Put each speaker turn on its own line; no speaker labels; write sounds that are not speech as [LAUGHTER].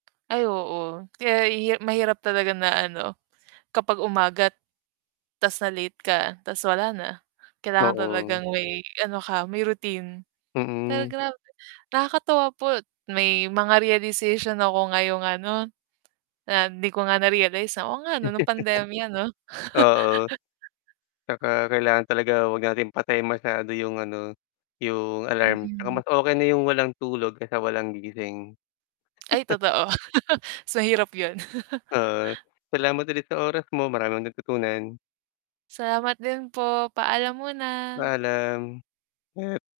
Ay, oo, kaya hi mahirap talaga na, ano, kapag umaga't tas na-late ka, tas wala na, kailangan
Oo.
talagang may ano ka, may routine. Pero
Mm.
grabe nakakatuwa po may mga realization ako ngayong ano, ah, hindi ko nga narealize na, "Oo nga, ano, nung pandemya, ano."
[CHUCKLES] Oo.
[LAUGHS]
Tsaka, kailangan talaga wag natin patayin masyado yung ano, yung alarm. 'Tsaka,
Mm.
mas okay na yung walang tulog kesa walang gising.
Ay,
[CHUCKLES]
totoo. [CHUCKLES] Mas hirap, yun.
Oo,
[CHUCKLES]
salamat ulit sa oras mo, maraming natutunan.
Salamat din po, paalam muna.
Paalam. Hep